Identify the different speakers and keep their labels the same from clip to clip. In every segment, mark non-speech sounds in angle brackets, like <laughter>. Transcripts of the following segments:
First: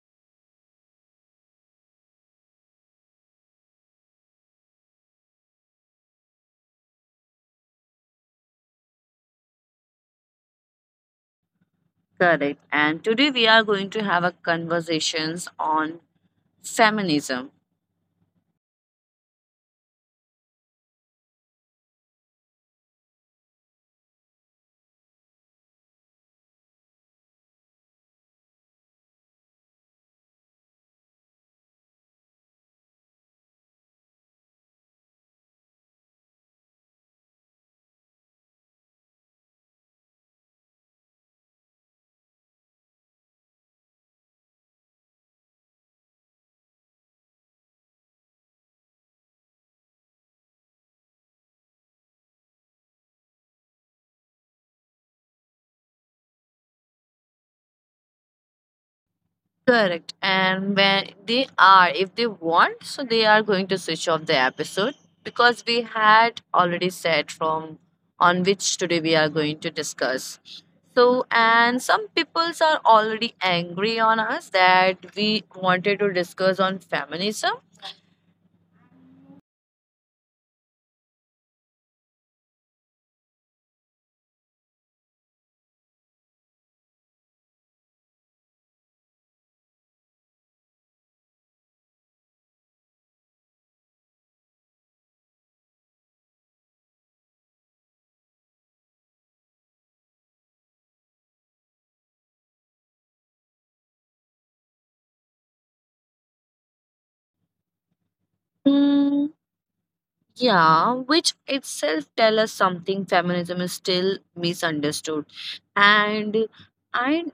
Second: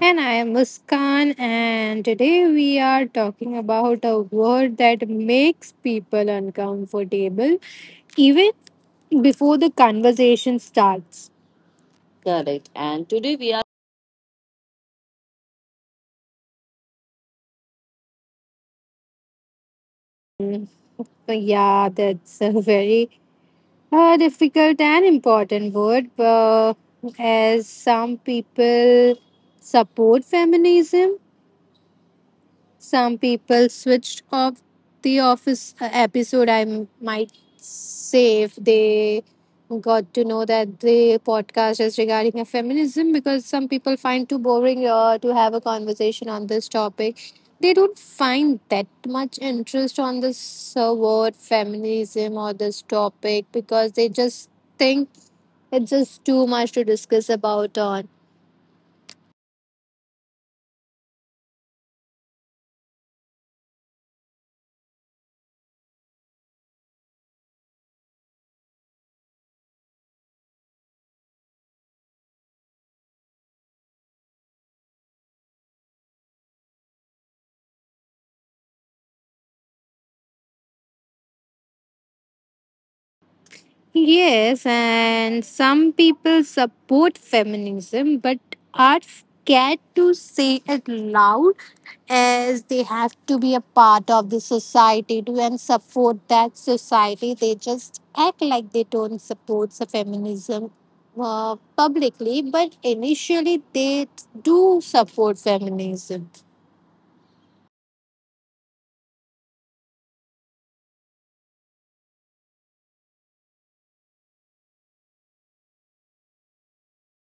Speaker 1: And I am Muskan, and today we are talking about a word that makes people uncomfortable even before the conversation starts.
Speaker 2: Correct.
Speaker 1: Correct.
Speaker 2: And
Speaker 1: And
Speaker 2: today
Speaker 1: today
Speaker 2: we
Speaker 1: we
Speaker 2: are
Speaker 1: are
Speaker 2: going to have a conversations on feminism.
Speaker 1: So, yeah, that's a very difficult and important word, but as some people support feminism, some people switched off the office episode, I might say, if they got to know that the podcast is regarding a feminism, because some people find too boring to have a conversation on this topic. They don't find that much interest on this word feminism or this topic because they just think it's just too much to discuss about on.
Speaker 2: Correct. And when they are, if they want, so they are going to switch off the episode because we had already said from on which today we are going to discuss. So, and some peoples are already angry on us that we wanted to discuss on feminism.
Speaker 1: Yes, and some people support feminism but are scared to say it loud as they have to be a part of the society to and support that society. They just act like they don't support the feminism publicly, but initially they do support feminism.
Speaker 2: Hmm, yeah, which itself tell us something feminism is still misunderstood. And I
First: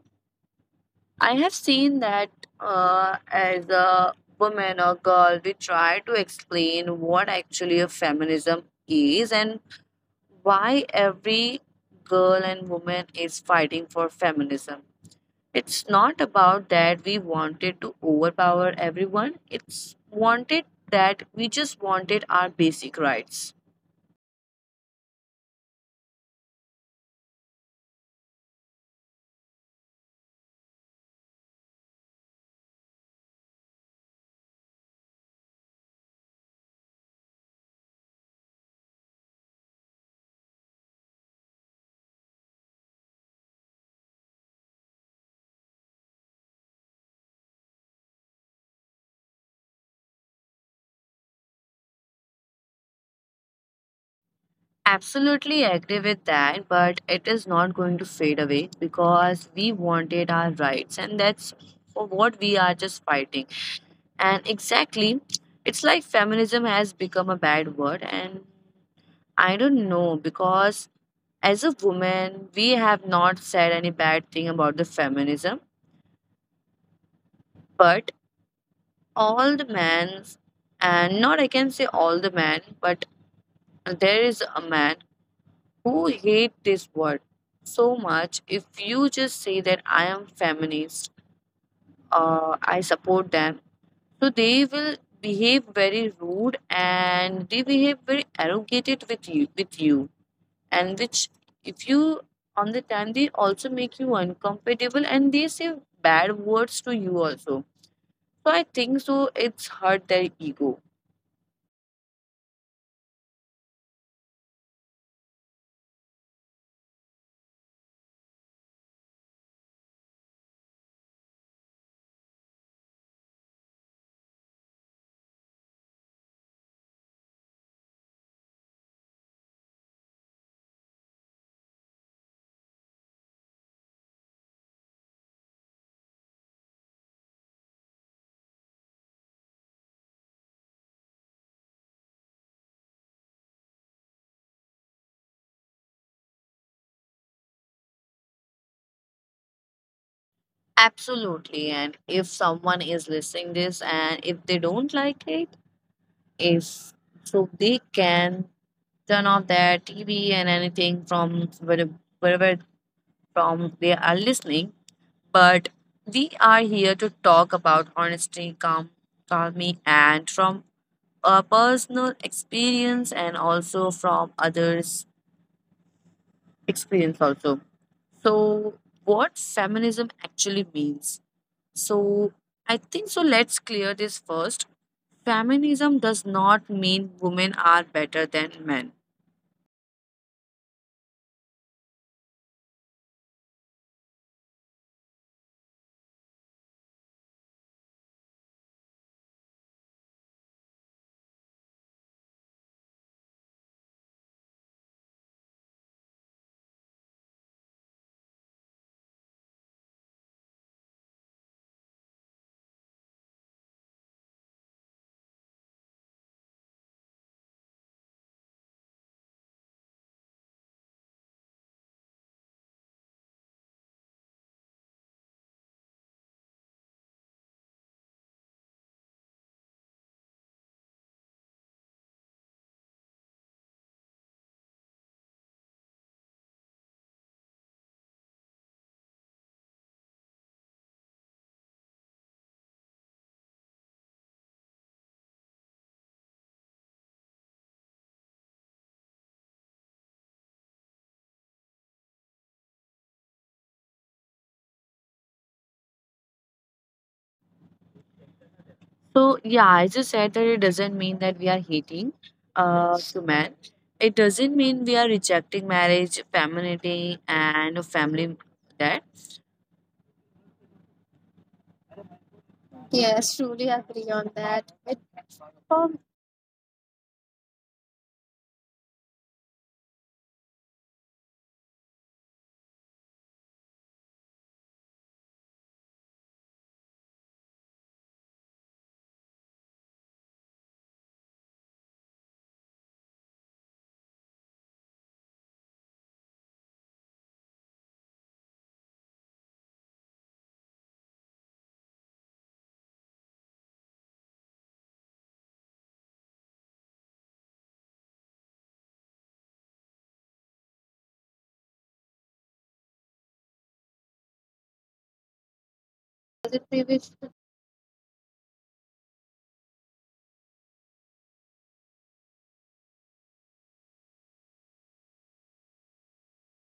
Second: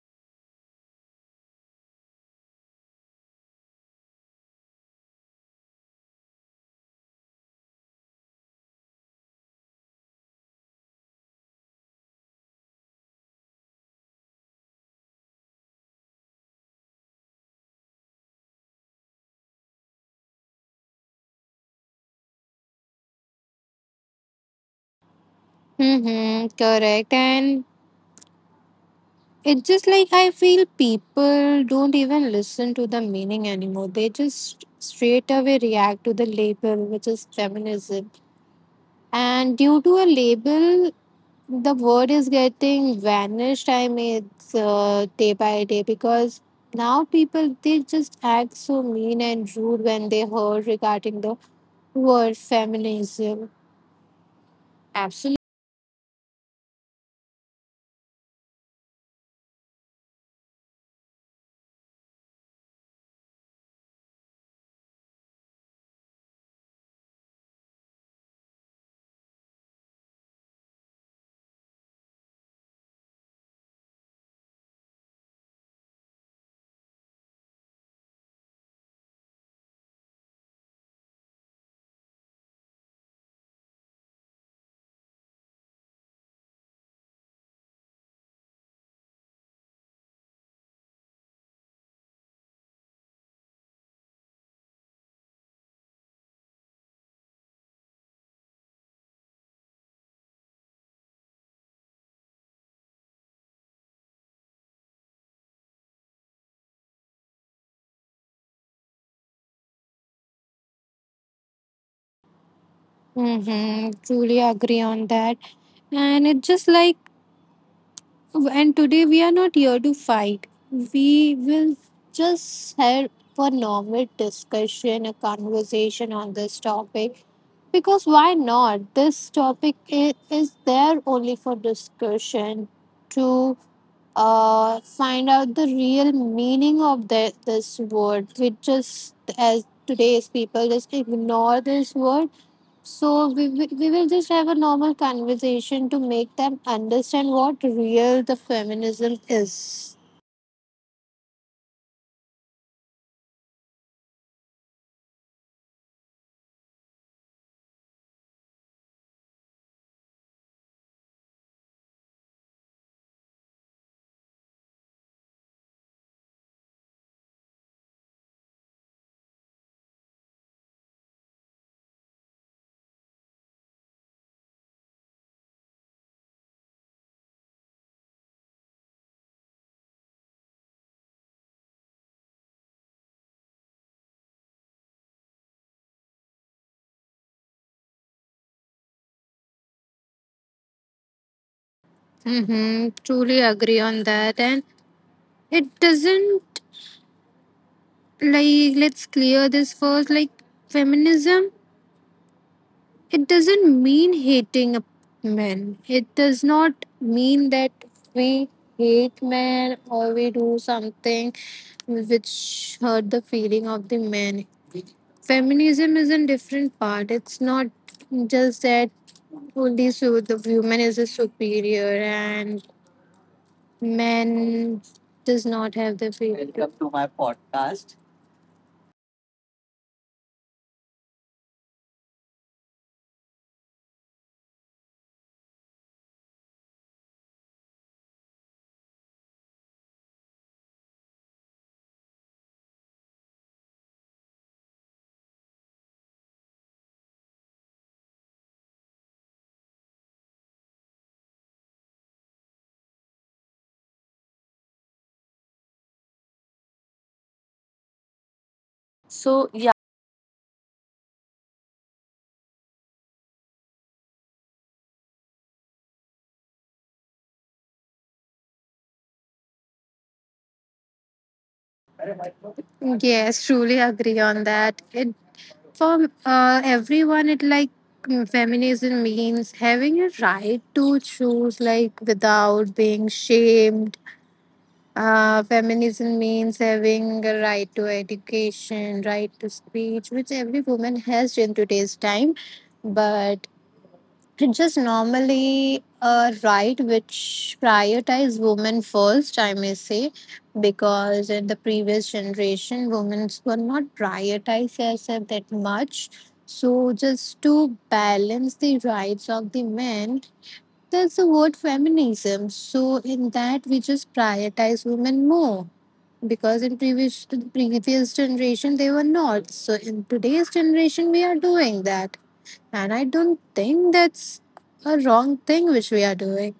Speaker 2: I have seen that as a woman or girl, we try to explain what actually a feminism is and why every girl and woman is fighting for feminism. It's not about that we wanted to overpower everyone. It's wanted that we just wanted our basic rights.
Speaker 1: Mm-hmm, correct. And it's just like I feel people don't even listen to the meaning anymore. They just straight away react to the label, which is feminism. And due to a label, the word is getting vanished. I mean, it's day by day because now people they just act so mean and rude when they heard regarding the word feminism. Absolutely.
Speaker 2: Absolutely agree with that, but it is not going to fade away because we wanted our rights, and that's for what we are just fighting. And exactly, it's like feminism has become a bad word, and I don't know because as a woman, we have not said any bad thing about the feminism, but all the men, and not I can say all the men, but there is a man who hate this word so much if you just say that I am feminist I support them so they will behave very rude and they behave very arrogated with you and which if you on the time they also make you uncomfortable and they say bad words to you also so I think so it's hurt their ego
Speaker 1: Mm-hmm. Truly agree on that. And it's just like, and today we are not here to fight. We will just have a normal discussion, a conversation on this topic. Because why not? This topic is there only for discussion to find out the real meaning of this word. We just, as today's people, just ignore this word, so we will just have a normal conversation to make them understand what real the feminism is.
Speaker 2: absolutely and if someone is listening this and if they don't like it is so they can turn off their TV and anything from where- wherever from they are listening. But we are here to talk about honesty, calm, calming, and from a personal experience and also from others' experience also. So, what feminism actually means? So, I think so. Let's clear this first. Feminism does not mean women are better than men.
Speaker 1: Mm-hmm. Truly agree on that. And it doesn't, like, let's clear this first. Like, feminism, it doesn't mean hating a man. It does not mean that we hate men or we do something which hurt the feeling of the man. Feminism is a different part. It's not just that only so the woman is a superior and men does not have the freedom. Welcome to my podcast.
Speaker 2: So yeah, I just said that it doesn't mean that we are hating to men. It doesn't mean we are rejecting marriage, femininity, and family. That yes,
Speaker 1: Yes,
Speaker 2: truly
Speaker 1: truly
Speaker 2: agree
Speaker 1: agree
Speaker 2: on
Speaker 1: on
Speaker 2: that.
Speaker 1: that.
Speaker 2: It
Speaker 1: It
Speaker 2: um,
Speaker 1: for everyone, it like feminism means having a right to choose, like without being shamed. Feminism means having a right to education, right to speech, which every woman has in today's time. But just normally a right which prioritize women first, I may say, because in the previous generation, women were not prioritized as that much. So just to balance the rights of the men, there's the word feminism. So in that, we just prioritize women more because in previous generation they were not. So in today's generation, we are doing that, and I don't think that's a wrong thing which we are doing.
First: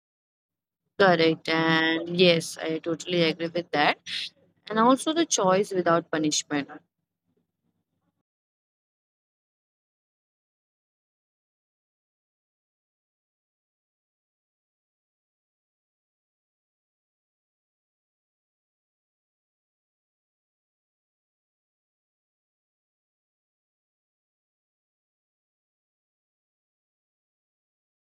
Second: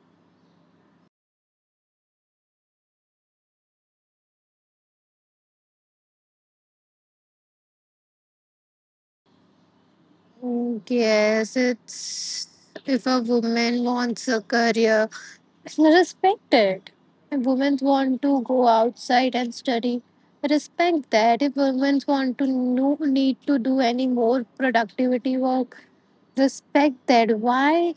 Speaker 2: correct, and yes, I totally agree with that. And also the choice without punishment.
Speaker 1: Mm, yes, it's, if a woman wants a career, respect it. If women want to go outside and study, respect that. If women want to no need to do any more productivity work, respect that. Why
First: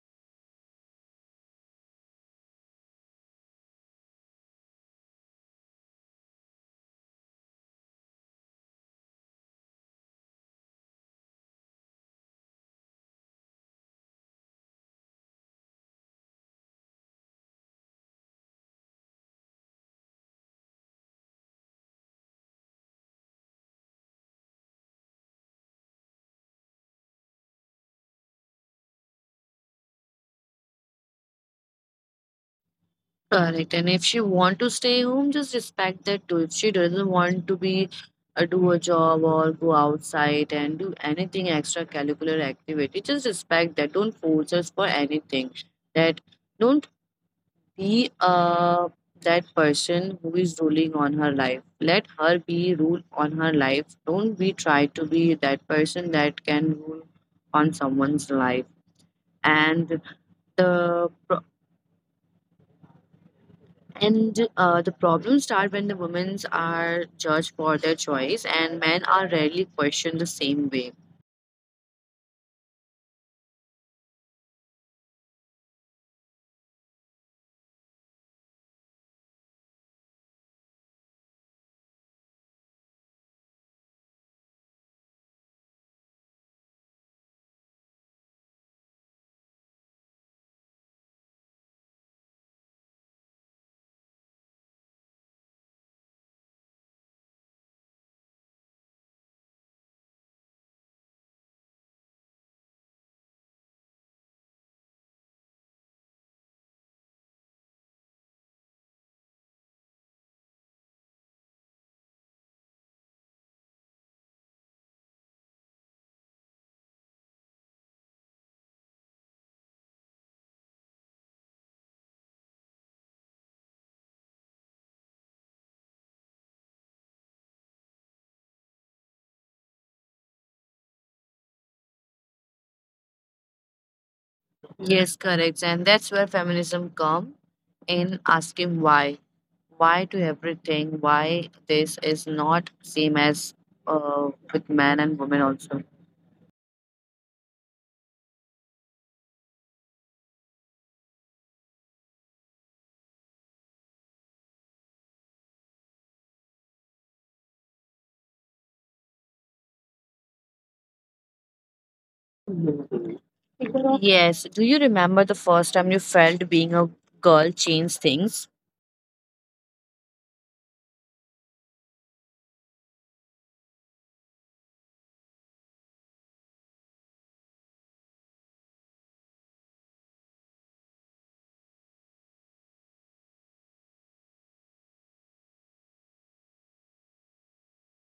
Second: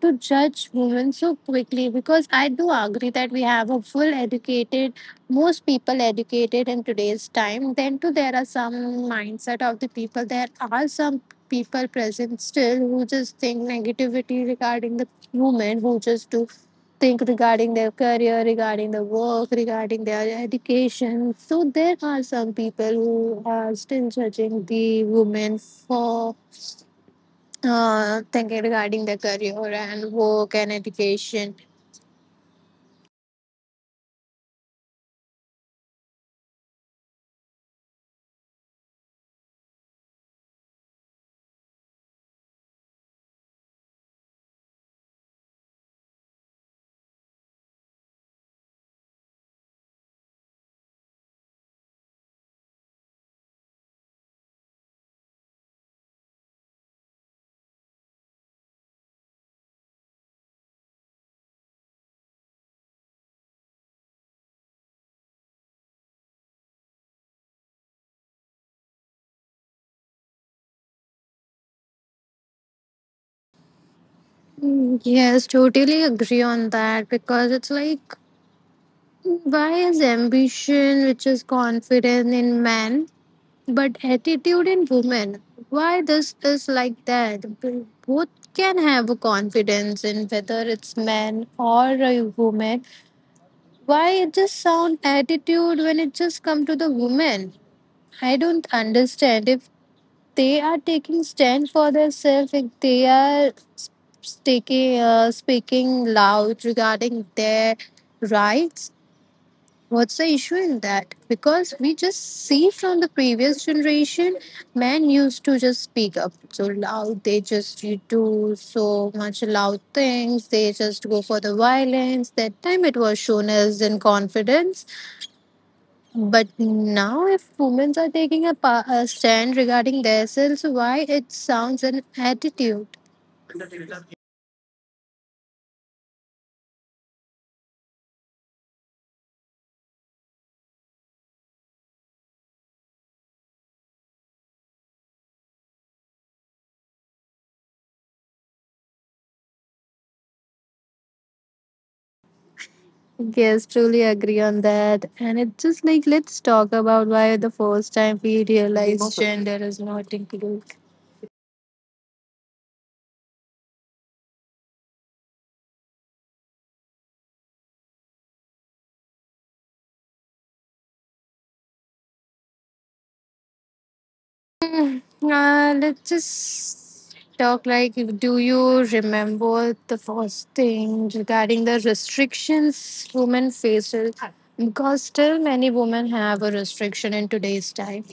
Speaker 1: to judge women so quickly because I do agree that we have a full educated, most people educated in today's time. Then too, there are some mindset of the people. There are some people present still who just think negativity regarding the women, who just do think regarding their career, regarding the work, regarding their education. So there are some people who are still judging the women for thinking regarding their career and work and education.
Speaker 2: Correct. And if she want to stay home, just respect that too. If she doesn't want to be do a job or go outside and do anything extracurricular activity, just respect that. Don't force us for anything. That don't be that person who is ruling on her life. Let her be rule on her life. Don't be try to be that person that can rule on someone's life. And the and the problems start when the women are judged for their choice and men are rarely questioned the same way.
Speaker 1: Mm, yes, totally agree on that because it's like, why is ambition, which is confidence in men, but attitude in women? Why this is like that? Both can have a confidence in whether it's men or a woman. Why it just sound attitude when it just come to the woman? I don't understand. If they are taking stand for themselves, if they are taking speaking loud regarding their rights, what's the issue in that because we just see from the previous generation men used to just speak up so loud, they just do so much loud things, they just go for the violence, that time it was shown as in confidence, but now, if women are taking a, a stand regarding themselves, why it sounds an attitude.
Speaker 2: Yes, correct. And that's where feminism come in asking why. Why to everything? Why this is not same as with men and women also.
Speaker 1: Yes, truly agree on that. And it's just like, let's talk about why the first time we realize gender is not included.
Speaker 2: Yes. Do you remember the first time you felt being a girl changed things?
Speaker 1: Hmm, let's just talk, like, do you remember the first thing regarding the restrictions women face? Because still many women have a restriction in today's time.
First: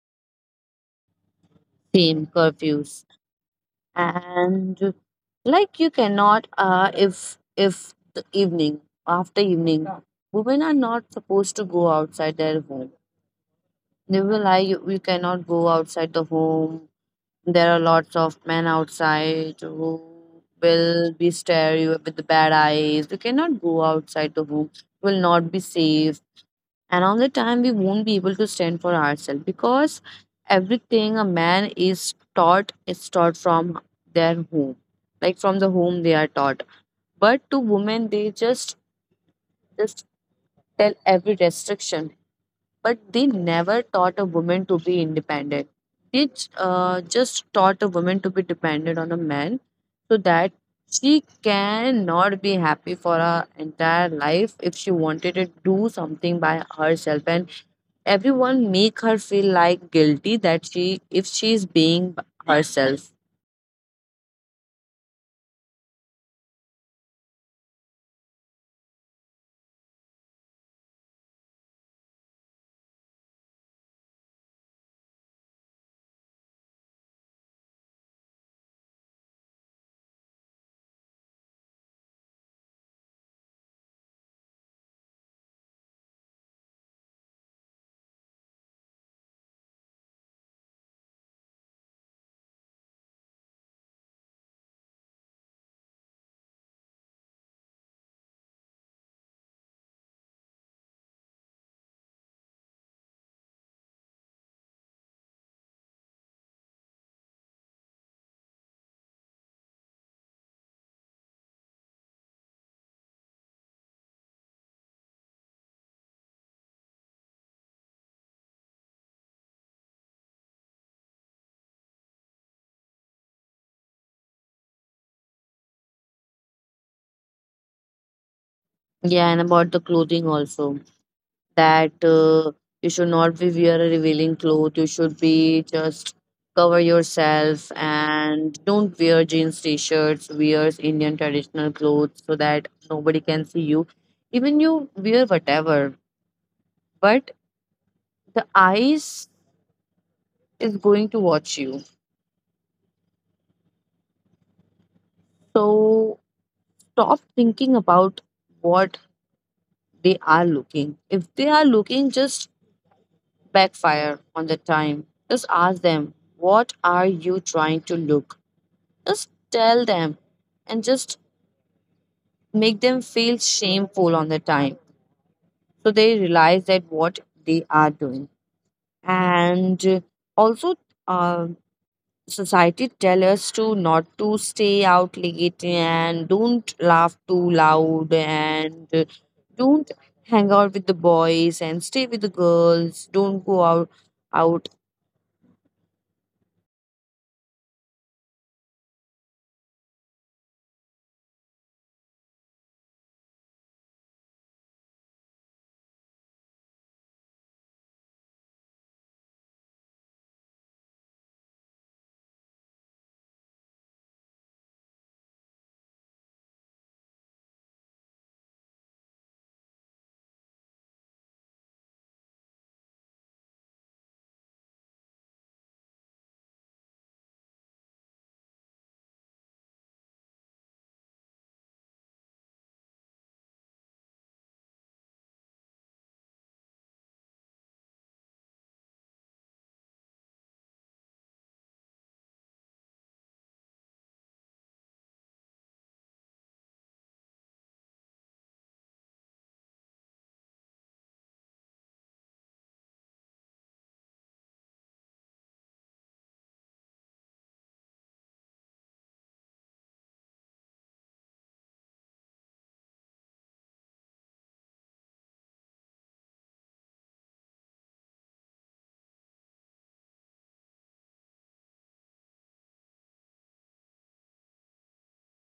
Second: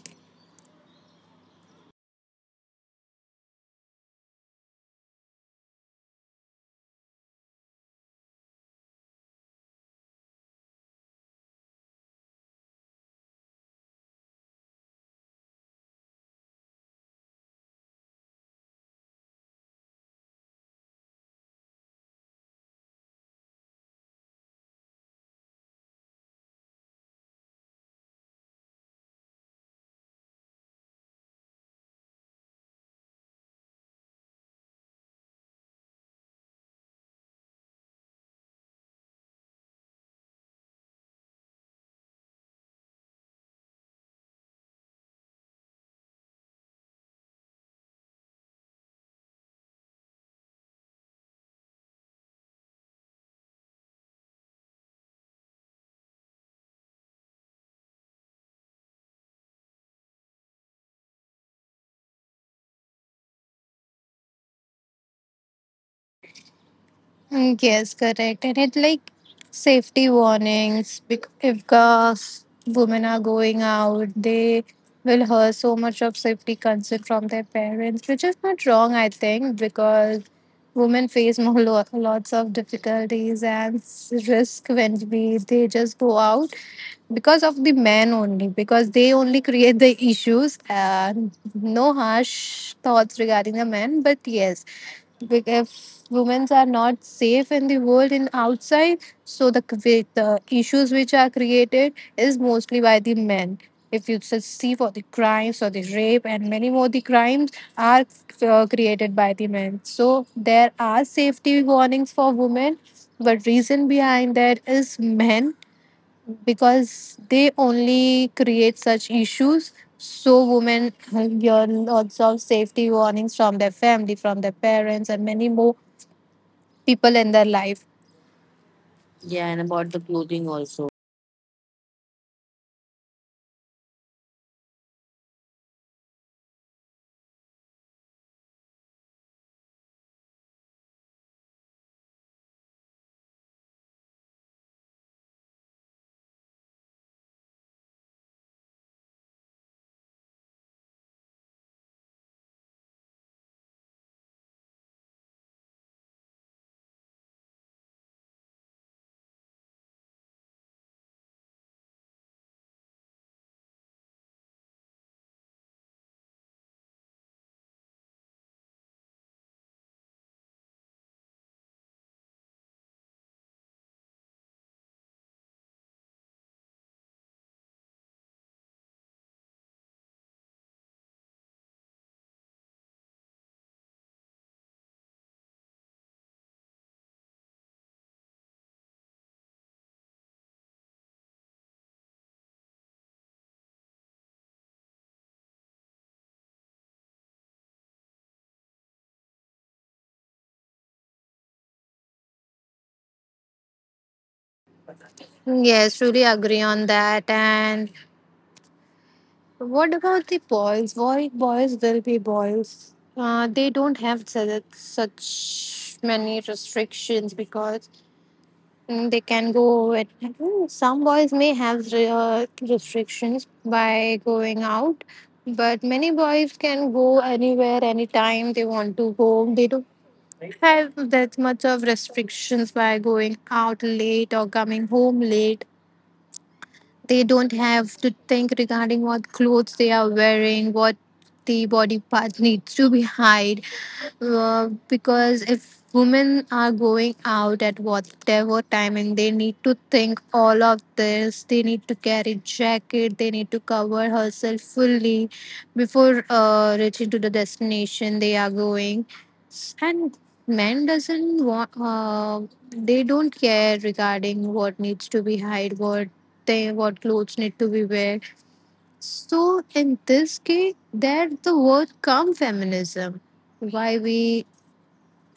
Speaker 2: Same curfews. And like you cannot if the evening after evening women are not supposed to go outside their home, they will lie you, you cannot go outside the home, there are lots of men outside who will be stare you with the bad eyes, you cannot go outside the home. You will not be safe, and on the time we won't be able to stand for ourselves because everything a man is taught from their home, like from the home they are taught, but to women they just tell every restriction, but they never taught a woman to be independent. They just taught a woman to be dependent on a man, so that she cannot be happy for her entire life if she wanted to do something by herself, and everyone make her feel like guilty that she if she is being herself.
Speaker 1: Mm, yes, correct. And it like safety warnings. If girls, women are going out, they will hear so much of safety concern from their parents, which is not wrong, I think, because women face <laughs> more lots of difficulties and risk when we they just go out because of the men only, because they only create the issues. And no harsh thoughts regarding the men, but yes, if women are not safe in the world and outside, so the with the issues which are created is mostly by the men, if you just see for the crimes or the rape and many more, the crimes are created by the men, so there are safety warnings for women but reason behind that is men because they only create such issues, so women hear lots of safety warnings from their family, from their parents and many more people in their life.
Speaker 2: Yeah, and
Speaker 1: Yeah, and
Speaker 2: about the
Speaker 1: about the
Speaker 2: clothing
Speaker 1: clothing
Speaker 2: also.
Speaker 1: also.
Speaker 2: That you should not be wear a revealing cloth, you should be just cover yourself and don't wear jeans t-shirts, wear indian traditional clothes so that nobody can see you. Even you wear whatever, but the eyes is going to watch you, so stop thinking about what they are looking. If they are looking, just backfire on the time. Just ask them, what are you trying to look? Just tell them and just make them feel shameful on the time. So they realize that what they are doing. And also, uh, society tell us to not to stay out late and don't laugh too loud and don't hang out with the boys and stay with the girls, don't go out.
Speaker 1: Yes, truly agree on that. And what about the boys? Why boys will be boys? They don't have such many restrictions because they can go at some boys may have restrictions by going out, but many boys can go anywhere anytime they want to go, they don't have that much of restrictions by going out late or coming home late. They don't have to think regarding what clothes they are wearing, what the body part needs to be hide, because if women are going out at whatever time and they need to think all of this, they need to carry jacket, they need to cover herself fully before reaching to the destination they are going. And men doesn't want they don't care regarding what needs to be hide, what they, what clothes need to be wear, so in this case that the word come feminism. Why we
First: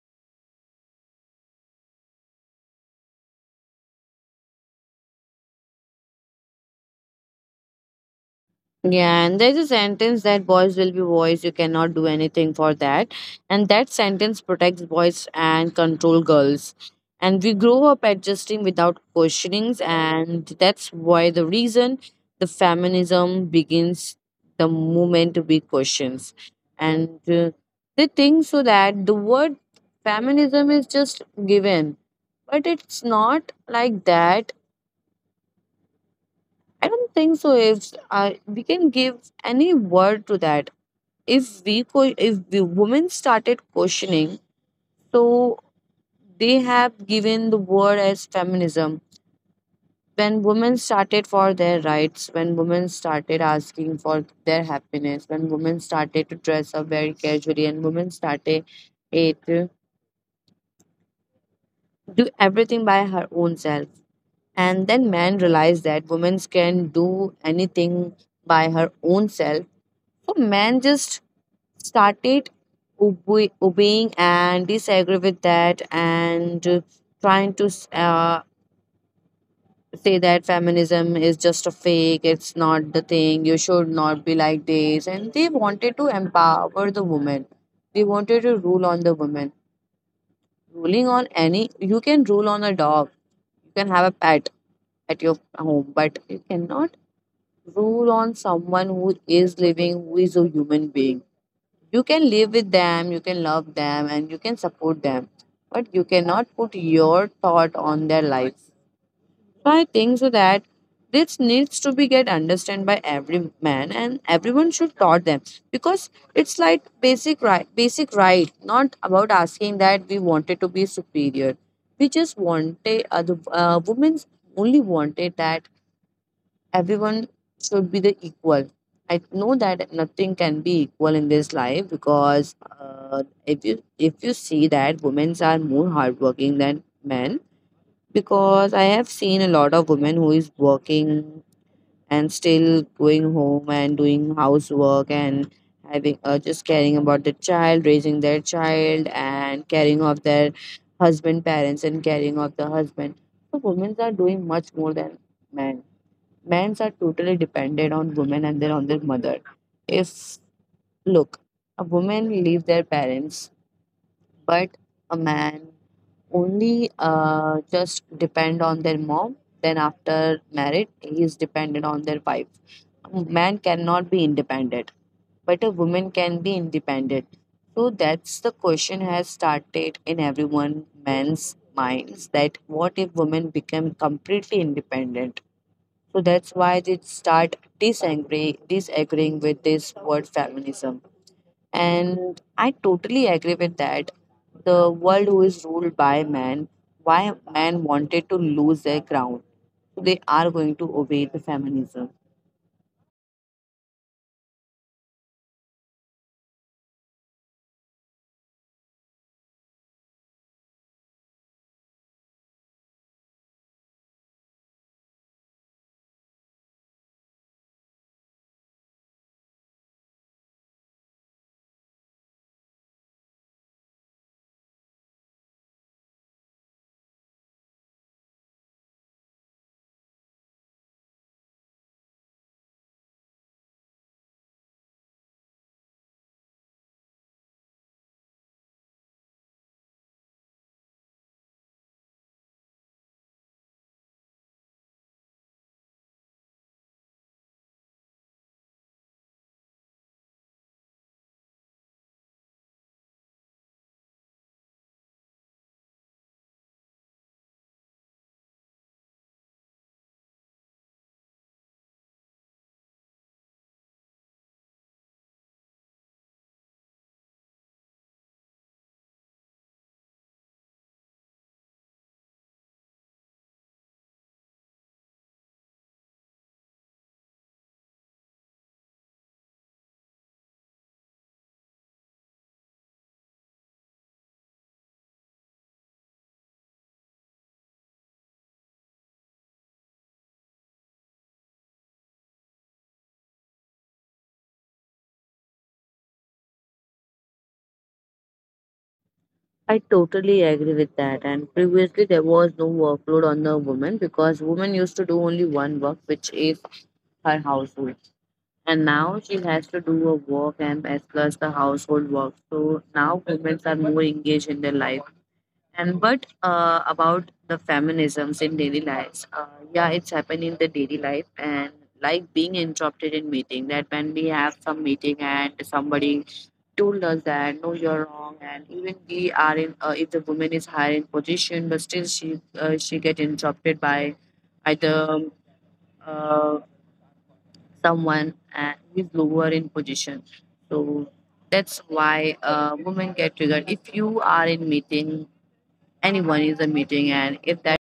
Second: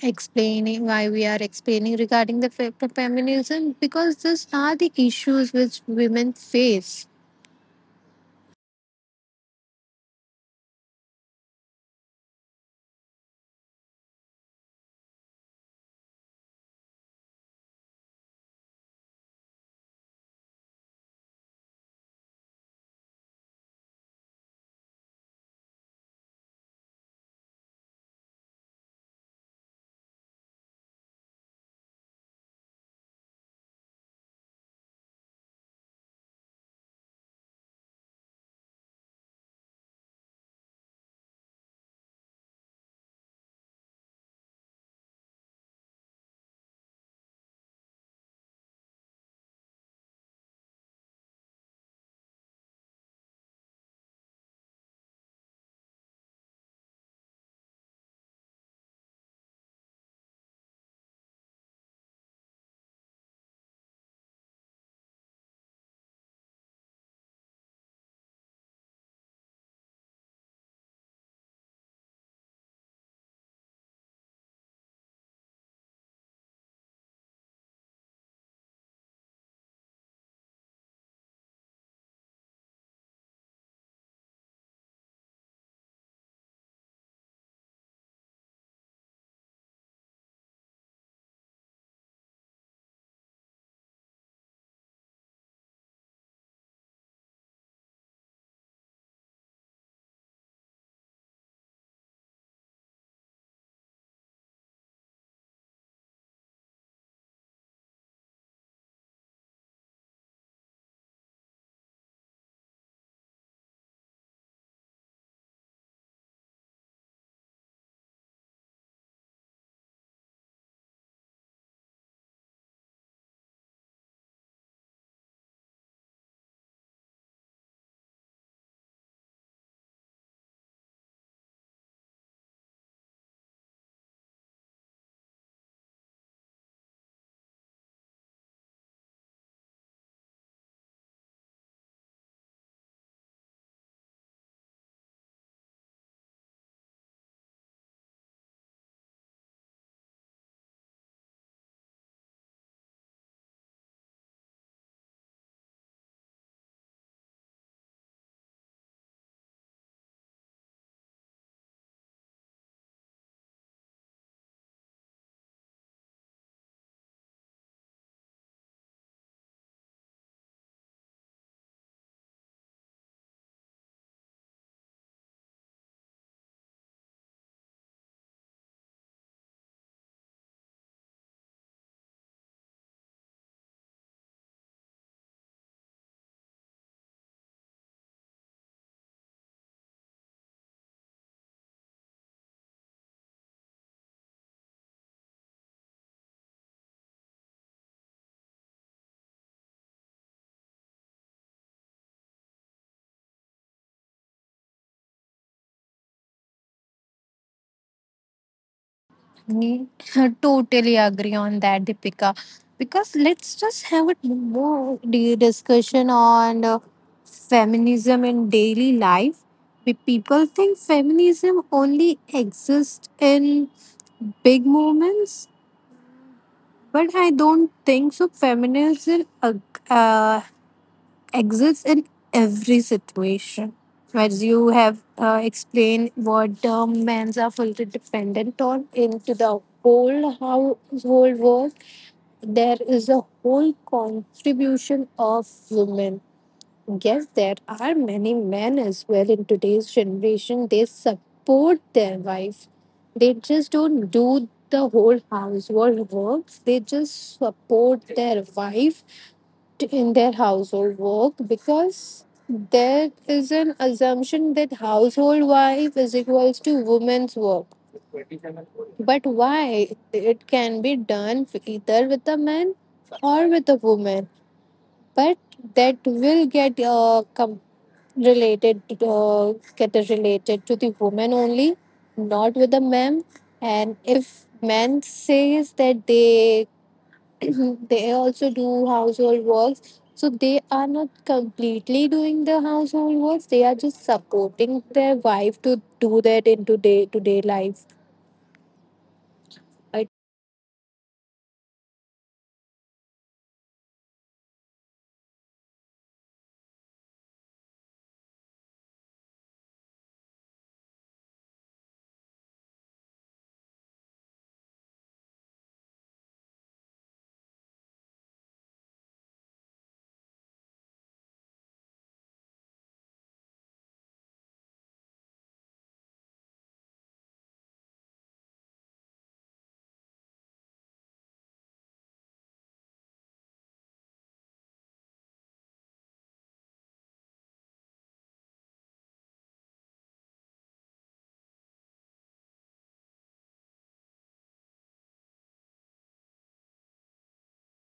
Speaker 1: explaining, why we are explaining regarding the feminism, because these are the issues which women face.
Speaker 2: Yeah, and there's a sentence that boys will be boys, you cannot do anything for that. And that sentence protects boys and control girls. And we grow up adjusting without questionings, and that's why the reason the feminism begins the moment we questions. And they think so that the word feminism is just given, but it's not like that. I don't think so. If we can give any word to that if if the women started questioning, so they have given the word as feminism when women started for their rights, when women started asking for their happiness, when women started to dress up very casually and women started to do everything by her own self, and then men realized that women can do anything by her own self, so men just started obeying and disagree with that and trying to say that feminism is just a fake, it's not the thing, you should not be like this, and they wanted to empower the woman, they wanted to rule on the woman. Ruling on any, you can rule on a dog, you can have a pet at your home, but you cannot rule on someone who is living, who is a human being. You can live with them, you can love them, and you can support them, but you cannot put your thought on their life. So I think so that this needs to be get understood by every man and everyone should taught them, because it's like basic right not about asking that we wanted to be superior, we just wanted the women only wanted that everyone should be the equal. I know that nothing can be equal in this life because if you see that women are more hardworking than men, because I have seen a lot of women who is working and still going home and doing housework and having just caring about the child, raising their child and caring of their husband parents and caring of the husband. So women are doing much more than men. Men are totally dependent on women and then on their mother. If look, a woman leave their parents, but a man only just depend on their mom. Then after marriage, he is dependent on their wife. A man cannot be independent, but a woman can be independent. So that's the question has started in everyone men's minds that what if women become completely independent? So that's why they start disagreeing with this word feminism. And I totally agree with that. The world who is ruled by man, why man wanted to lose their ground. So they are going to obey the feminism.
Speaker 1: We <laughs> totally agree on that, Deepika. Because let's just have a more discussion on feminism in daily life. We People think feminism only exists in big moments, but I don't think so. Feminism uh, exists in every situation. As you have explained, what term men are fully dependent on into the whole household work, there is a whole contribution of women. Yes, there are many men as well in today's generation. They support their wife. They just don't do the whole household works. They just support their wife in their household work because there is an assumption that household wife is equals to woman's work, but why it can be done either with a man or with a woman, but that will get related, get related to the woman only, not with the man. And if man says that they <coughs> <clears throat> they also do household works, so they are not completely doing the household works, they are just supporting their wife to do that in today to day life.
Speaker 2: I
Speaker 1: I-
Speaker 2: totally agree with that. And previously there was no workload on the woman because woman used to do only one work, which is her household. And now she has to do a work and as plus the household work. So now women are more engaged in their life. And but about the feminisms in daily lives, yeah, it's happened in the daily life and like being interrupted in meeting. That when we have some meeting and somebody told us that no, you're wrong, and even we are in if the woman is higher in position, but still she get interrupted by either uh, someone who is lower in position. So that's why women get triggered. If you are in meeting, anyone is a meeting, and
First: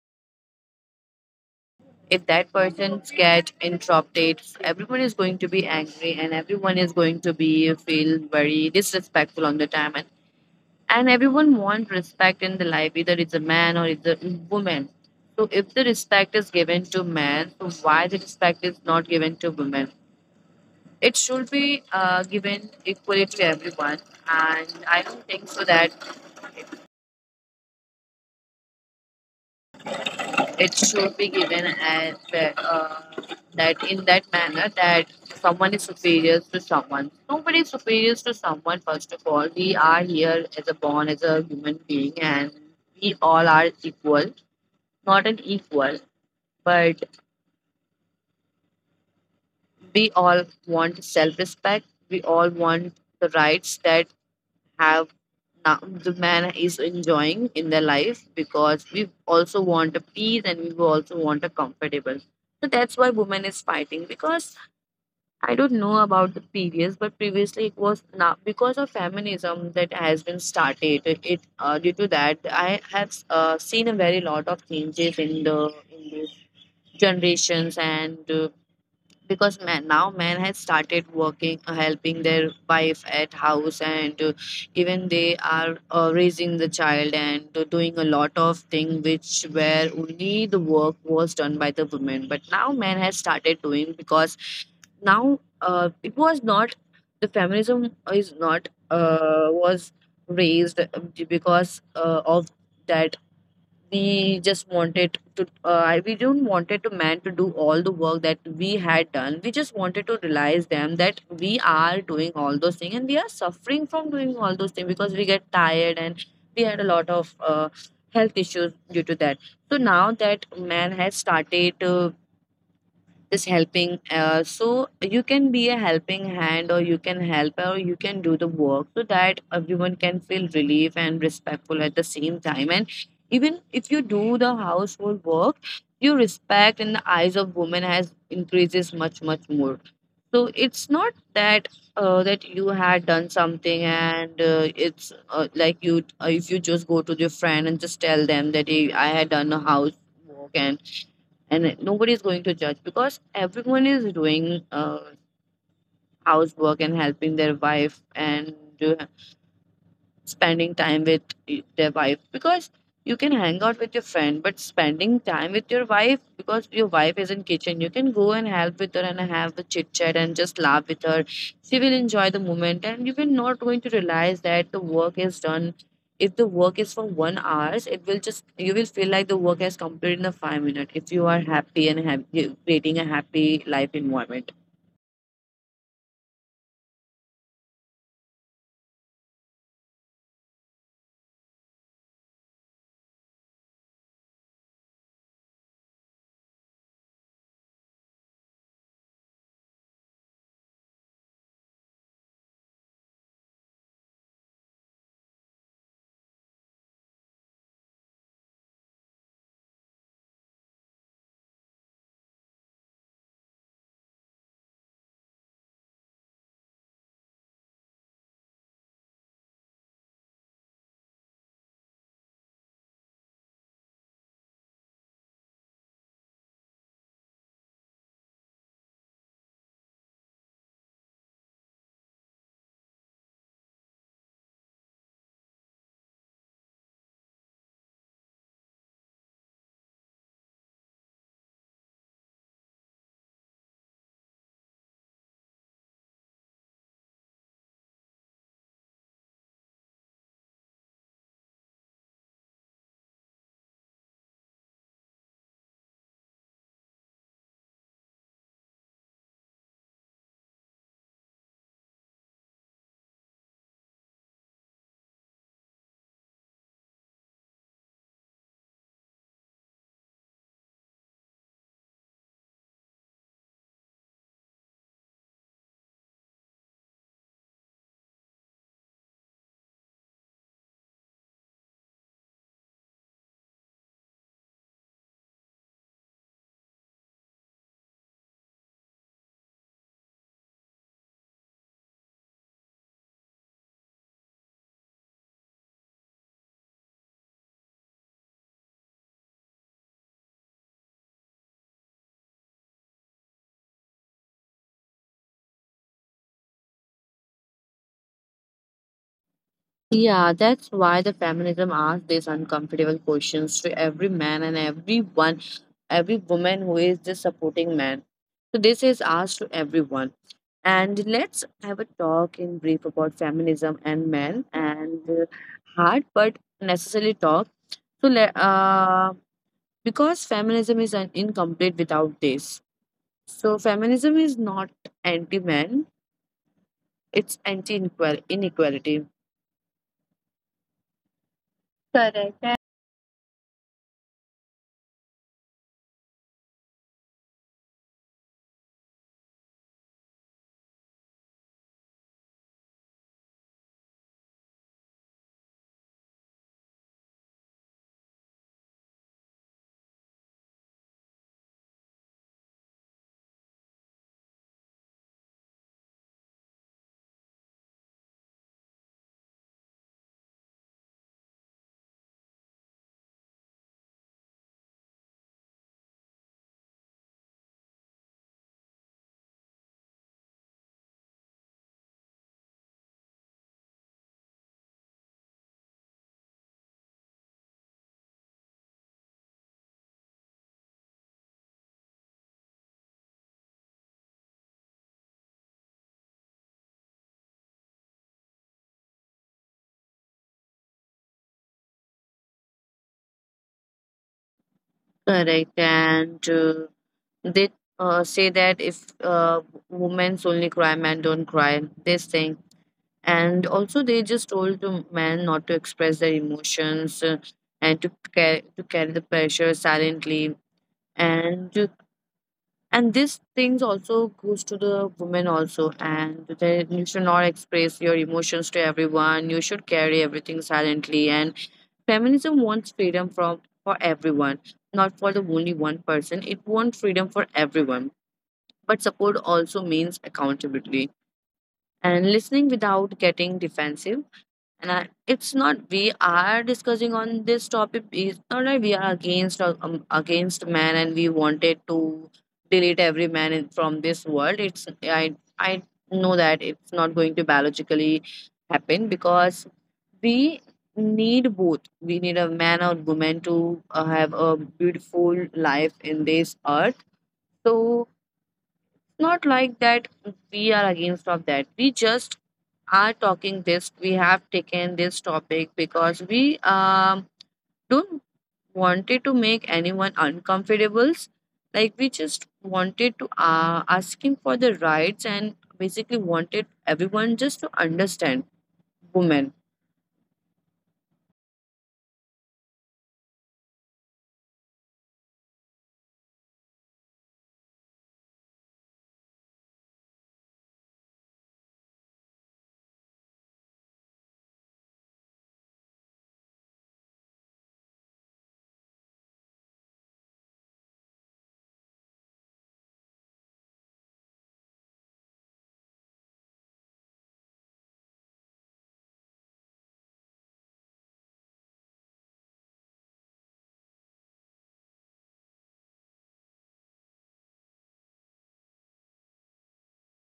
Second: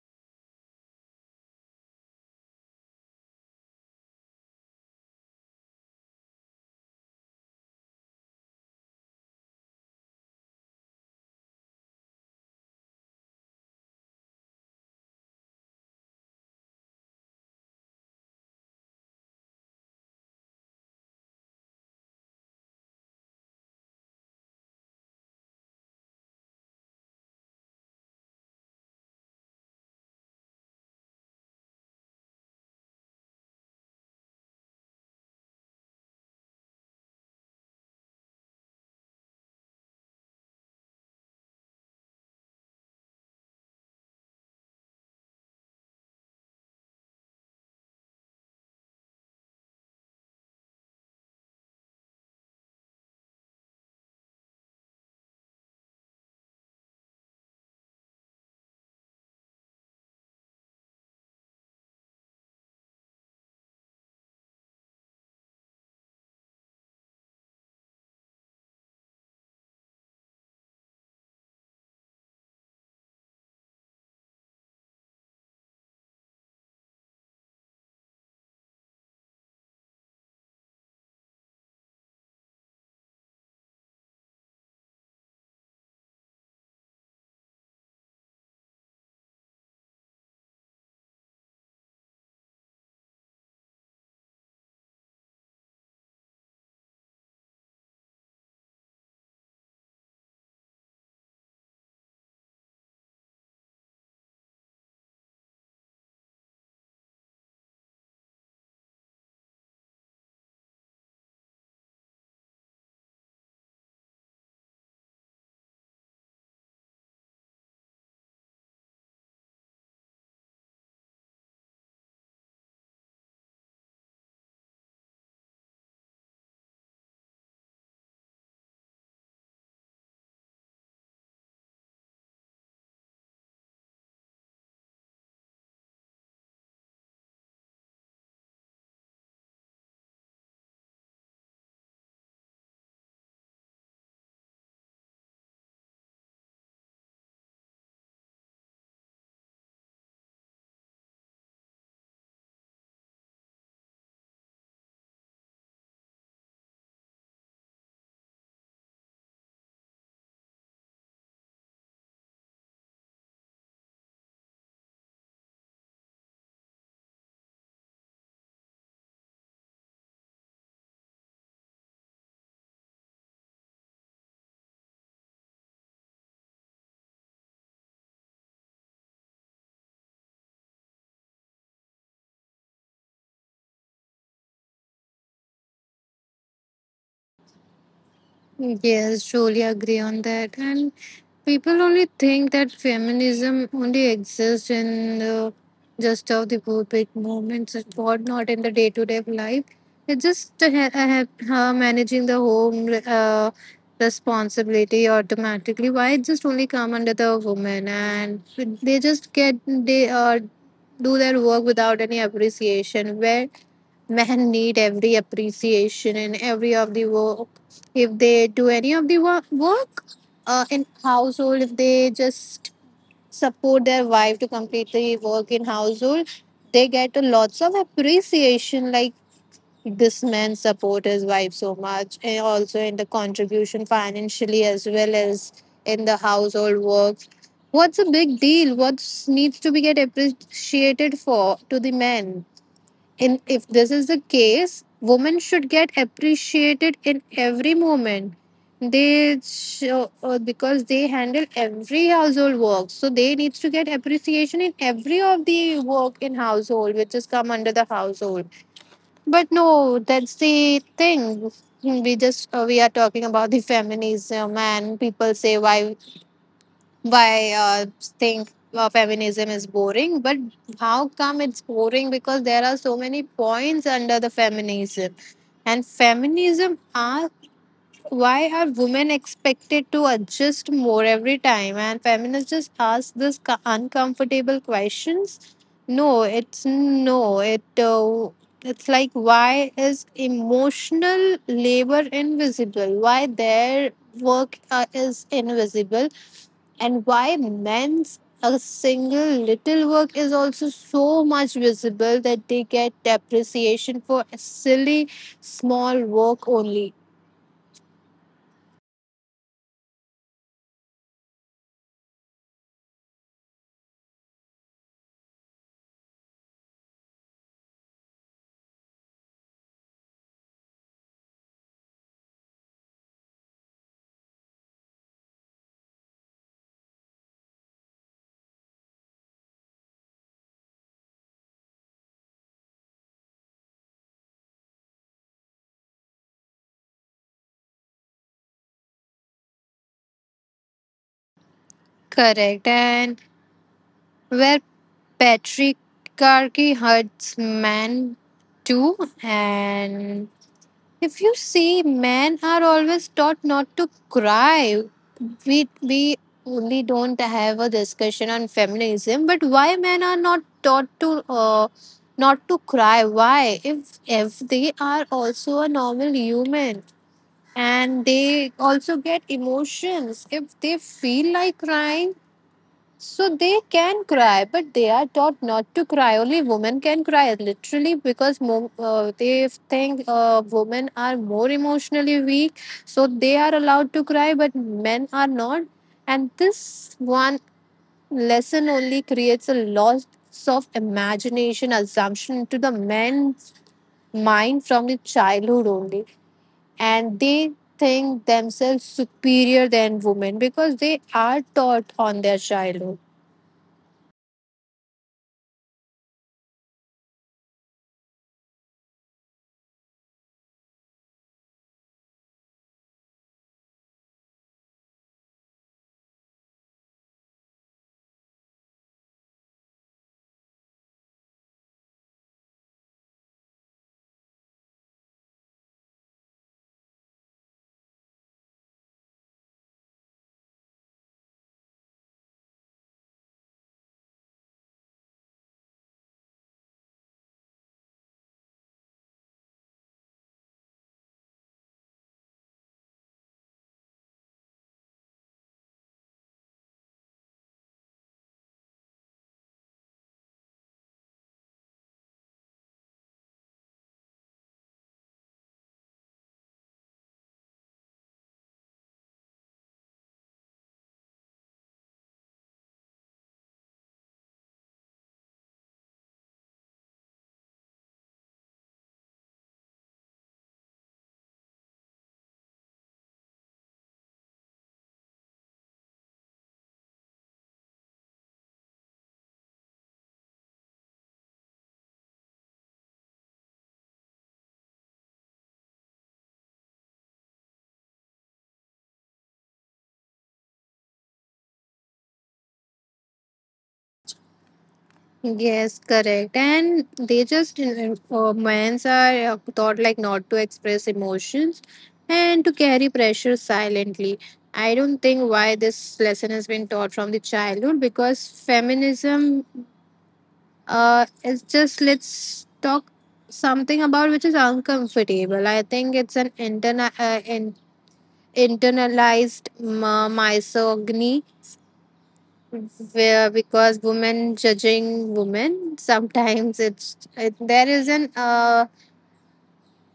Speaker 2: if that person get interrupted, everyone is going to be angry, and everyone is going to be feel very disrespectful on the time, and everyone wants respect in the life, either it's a man or it's a woman. So if the respect is given to man, so why the respect is not given to women? It should be given equally to everyone, and I don't think so that it should be given as that in that manner that someone is superior to someone. Nobody is superior to someone. First of all, we are here as a born as a human being, and we all are equal. Not an equal, but we all want self-respect. We all want the rights that have na- the man is enjoying in their life, because we also want a peace and we also want a comfortable. So that's why women is fighting, because I don't know about the previous, but previously it was. Now because of feminism that has been started, due to that I have seen a very lot of changes in the generations. And Because man, now man has started working, helping their wife at house, and even they are raising the child, and doing a lot of thing which where only the work was done by the women, but now man has started doing. Because now, it was not, the feminism is not, was raised because of that. We just wanted to we don't wanted to man to do all the work that we had done. We just wanted to realize them that we are doing all those things and we are suffering from doing all those things, because we get tired and we had a lot of health issues due to that. So now that man has started just helping, so you can be a helping hand, or you can help, or you can do the work, so that everyone can feel relief and respectful at the same time. And even if you do the household work, your respect in the eyes of women has increases much much more. So it's not that, that you had done something, and it's, like you, if you just go to your friend and just tell them that hey, I had done a house work. And nobody is going to judge, because everyone is doing housework and helping their wife and spending time with their wife. Because you can hang out with your friend, but spending time with your wife, because your wife is in kitchen, you can go and help with her and have the chit chat and just laugh with her. She will enjoy the moment and you will not going to realize that the work is done. If the work is for 1 hours, it will just, you will feel like the work has completed in a 5 minute, if you are happy and have creating a happy life environment.
Speaker 1: yes, truly agree on that. And people only think that feminism only exists in the just of the public moments, but not in the day-to-day life. It's just a, managing the home responsibility automatically. Why it just only come under the woman, and they just get they do their work without any appreciation. Where men need every appreciation in every of the work. If they do any of the work, in household, if they just support their wife to complete the work in household, they get a lots of appreciation like this man support his wife so much and also in the contribution financially as well as in the household work. What's a big deal? What needs to be get appreciated for to the men? And if this is the case, women should get appreciated in every moment. They show, because they handle every household work, so they needs to get appreciation in every of the work in household, which is come under the household. But no, that's the thing. We are talking about the feminism, and people say why, why uh, think feminism is boring, but how come it's boring because there are so many points under the feminism, and feminism are why are women expected to adjust more every time? And feminists just ask this uncomfortable questions. No, it's no. It's like why is emotional labor invisible? Why their work is invisible? And why men's a single little work is also so much visible that they get appreciation for a silly small work only.
Speaker 2: Yeah, that's why the feminism asks these uncomfortable questions to every man and everyone, every woman who is just supporting men. So this is asked to everyone. And let's have a talk in brief about feminism and men and hard but necessary talk. So let because feminism is an incomplete without this. So feminism is not anti-men; it's anti-inequality. Correct.
Speaker 1: Correct. And where patriarchy hurts men too. And if you see, men are always taught not to cry. We only don't have a discussion on feminism, but why men are not taught to not to cry? Why? If they are also a normal human and they also get emotions, if they feel like crying, so they can cry, but they are taught not to cry. Only women can cry, literally, because they think women are more emotionally weak. So they are allowed to cry, but men are not. And this one lesson only creates a loss of imagination, assumption to the men's mind from the childhood only. And they think themselves superior than women because they are taught on their childhood.
Speaker 2: Correct. And They say that if, women only cry, men don't cry, this thing. And also, they just told to men not to express their emotions, and to carry the pressure silently. And to, and these things also goes to the women also. And that you should not express your emotions to everyone. You should carry everything silently. And feminism wants freedom from for everyone, not for the only one person. It wants freedom for everyone. But support also means accountability and listening without getting defensive. And it's not, we are discussing on this topic, it's not like we are against against man and we wanted to delete every man in, from this world. It's, I know that it's not going to biologically happen, because we need both, we need a man or woman to have a beautiful life in this earth. So, not like that we are against of that. We just are talking this, we have taken this topic because we um don't wanted to make anyone uncomfortable. Like, we just wanted to ask him for the rights, and basically wanted everyone just to understand women.
Speaker 1: Yes, correct. And they just, men's are taught like not to express emotions and to carry pressure silently. I don't think why this lesson has been taught from the childhood because feminism is just, let's talk something about which is uncomfortable. I think it's an internalized misogyny where because women judging women sometimes it's it, there is an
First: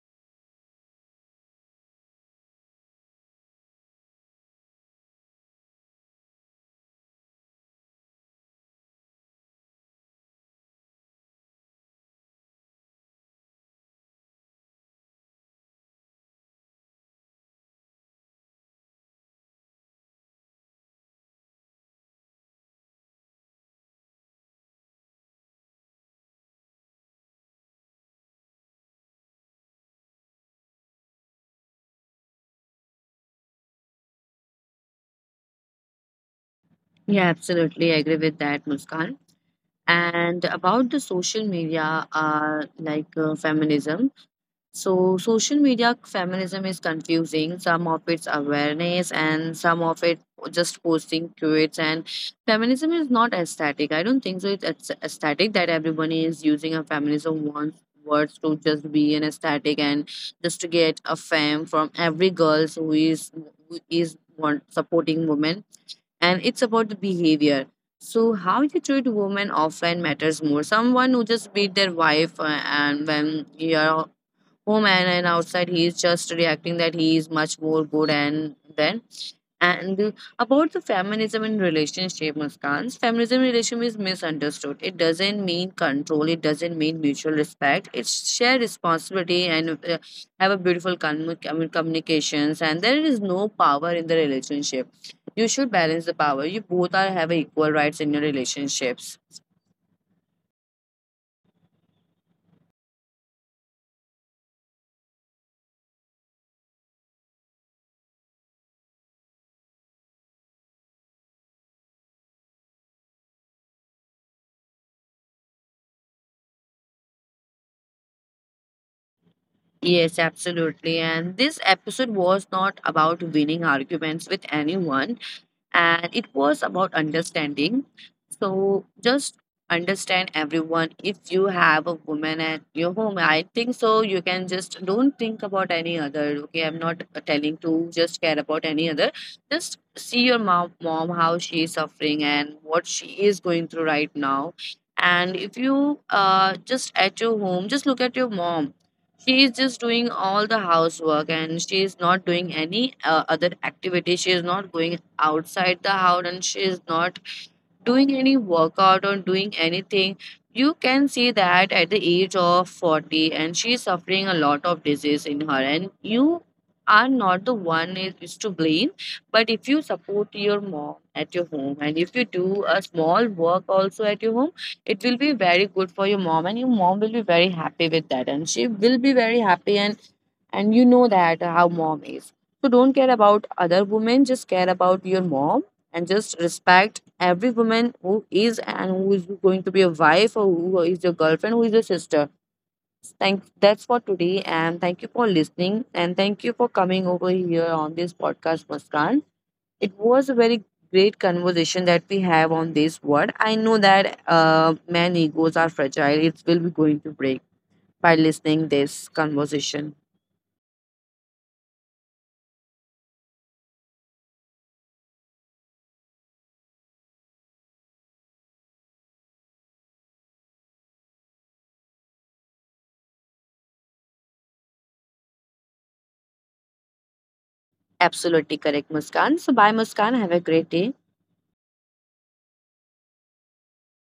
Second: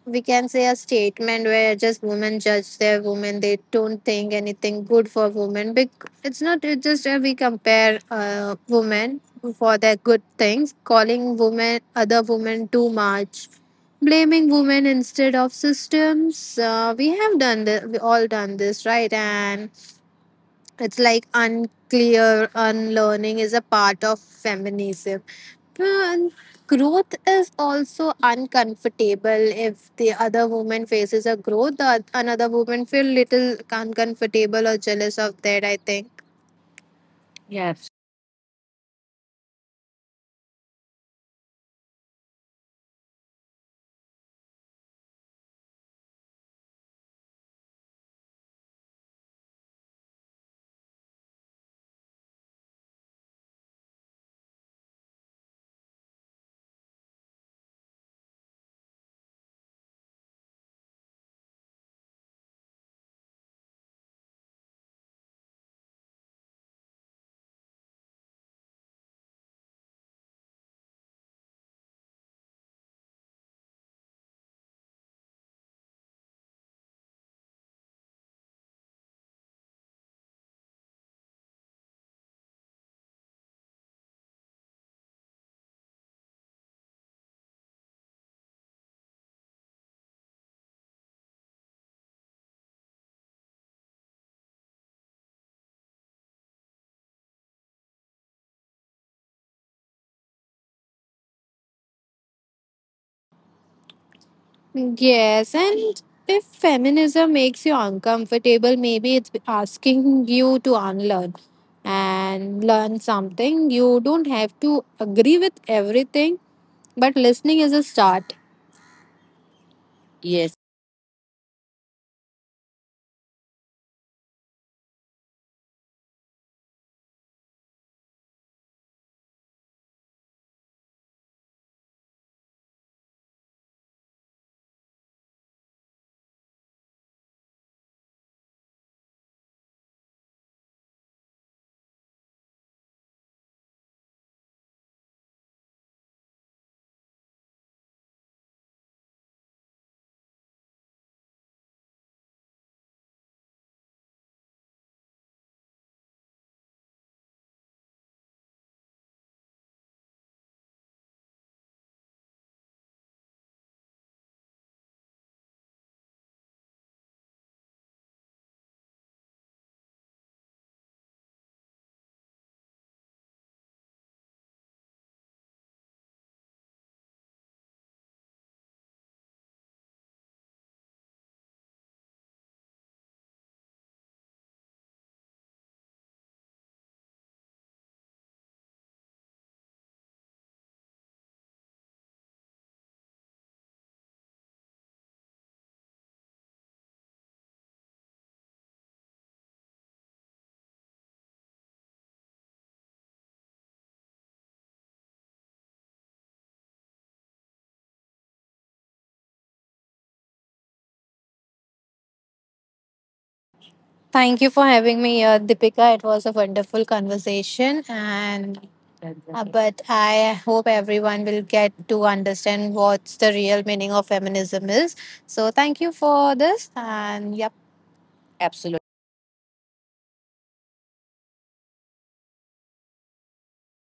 Speaker 1: we can say a statement where just women judge their women, they don't think anything good for women. It's not, it's just we compare women for their good things, calling women other women too much, blaming women instead of systems, we have done this, we all done this, right? And it's like unclear unlearning is a part of feminism. And growth is also uncomfortable. If the other woman faces a growth, the another woman feel little uncomfortable or jealous of that, I think.
Speaker 2: Yeah,
Speaker 1: Yes.
Speaker 2: absolutely, I agree with that, Muskan. And about the social media, feminism. So, social media feminism is confusing. Some of it's awareness, and some of it just posting tweets. And feminism is not aesthetic, I don't think so. Aesthetic that everyone is using, a feminism wants words to just be an aesthetic, and just to get a fam from every girl who is supporting women. And it's about the behavior. So how you treat women offline matters more. Someone who just beat their wife, and when you are home, and outside he is just reacting that he is much more good. And then, and about the feminism in relationship, Muskans, feminism in relationship is misunderstood. It doesn't mean control. It doesn't mean mutual respect. It's shared responsibility and, have a beautiful communications. And there is no power in the relationship. You should balance the power. You both are have equal rights in your relationships.
Speaker 1: Yes, and if feminism makes you uncomfortable, maybe it's asking you to unlearn and learn something. You don't have to agree with everything, but listening is a start.
Speaker 2: Yes,
Speaker 1: Yes.
Speaker 2: absolutely. And this episode was not about winning arguments with anyone, and it was about understanding. So just understand everyone. If you have a woman at your home, I think so, you can just don't think about any other. Okay, I'm not telling to just care about any other. Just see your mom how she is suffering and what she is going through right now. And if you, just at your home, just look at your mom. She is just doing all the housework, and she is not doing any other activity. She is not going outside the house, and she is not doing any workout or doing anything. You can see that at the age of 40, and she's suffering a lot of disease in her. And you are not is to blame. But if you support your mom at your home, and if you do a small work also at your home, it will be very good for your mom, and your mom will be very happy with that. And she will be very happy. And you know that how mom is. So don't care about other women, just care about your mom. And just respect every woman who is, and who is going to be a wife, or who is your girlfriend, who is your sister. Thank, that's for today, and thank you for listening, and thank you for coming over here on this podcast, Muskan. It was a very great conversation that we have on this word. I know that, man egos are fragile, it will be going to break by listening this conversation.
Speaker 1: Thank you for having me here, Deepika. It was a wonderful conversation, and but I hope everyone will get to understand what's the real meaning of feminism is. So thank you for this, and yep.
Speaker 2: Absolutely correct,
Speaker 1: Absolutely.
Speaker 2: Muskan. So bye, Muskan, have a great day.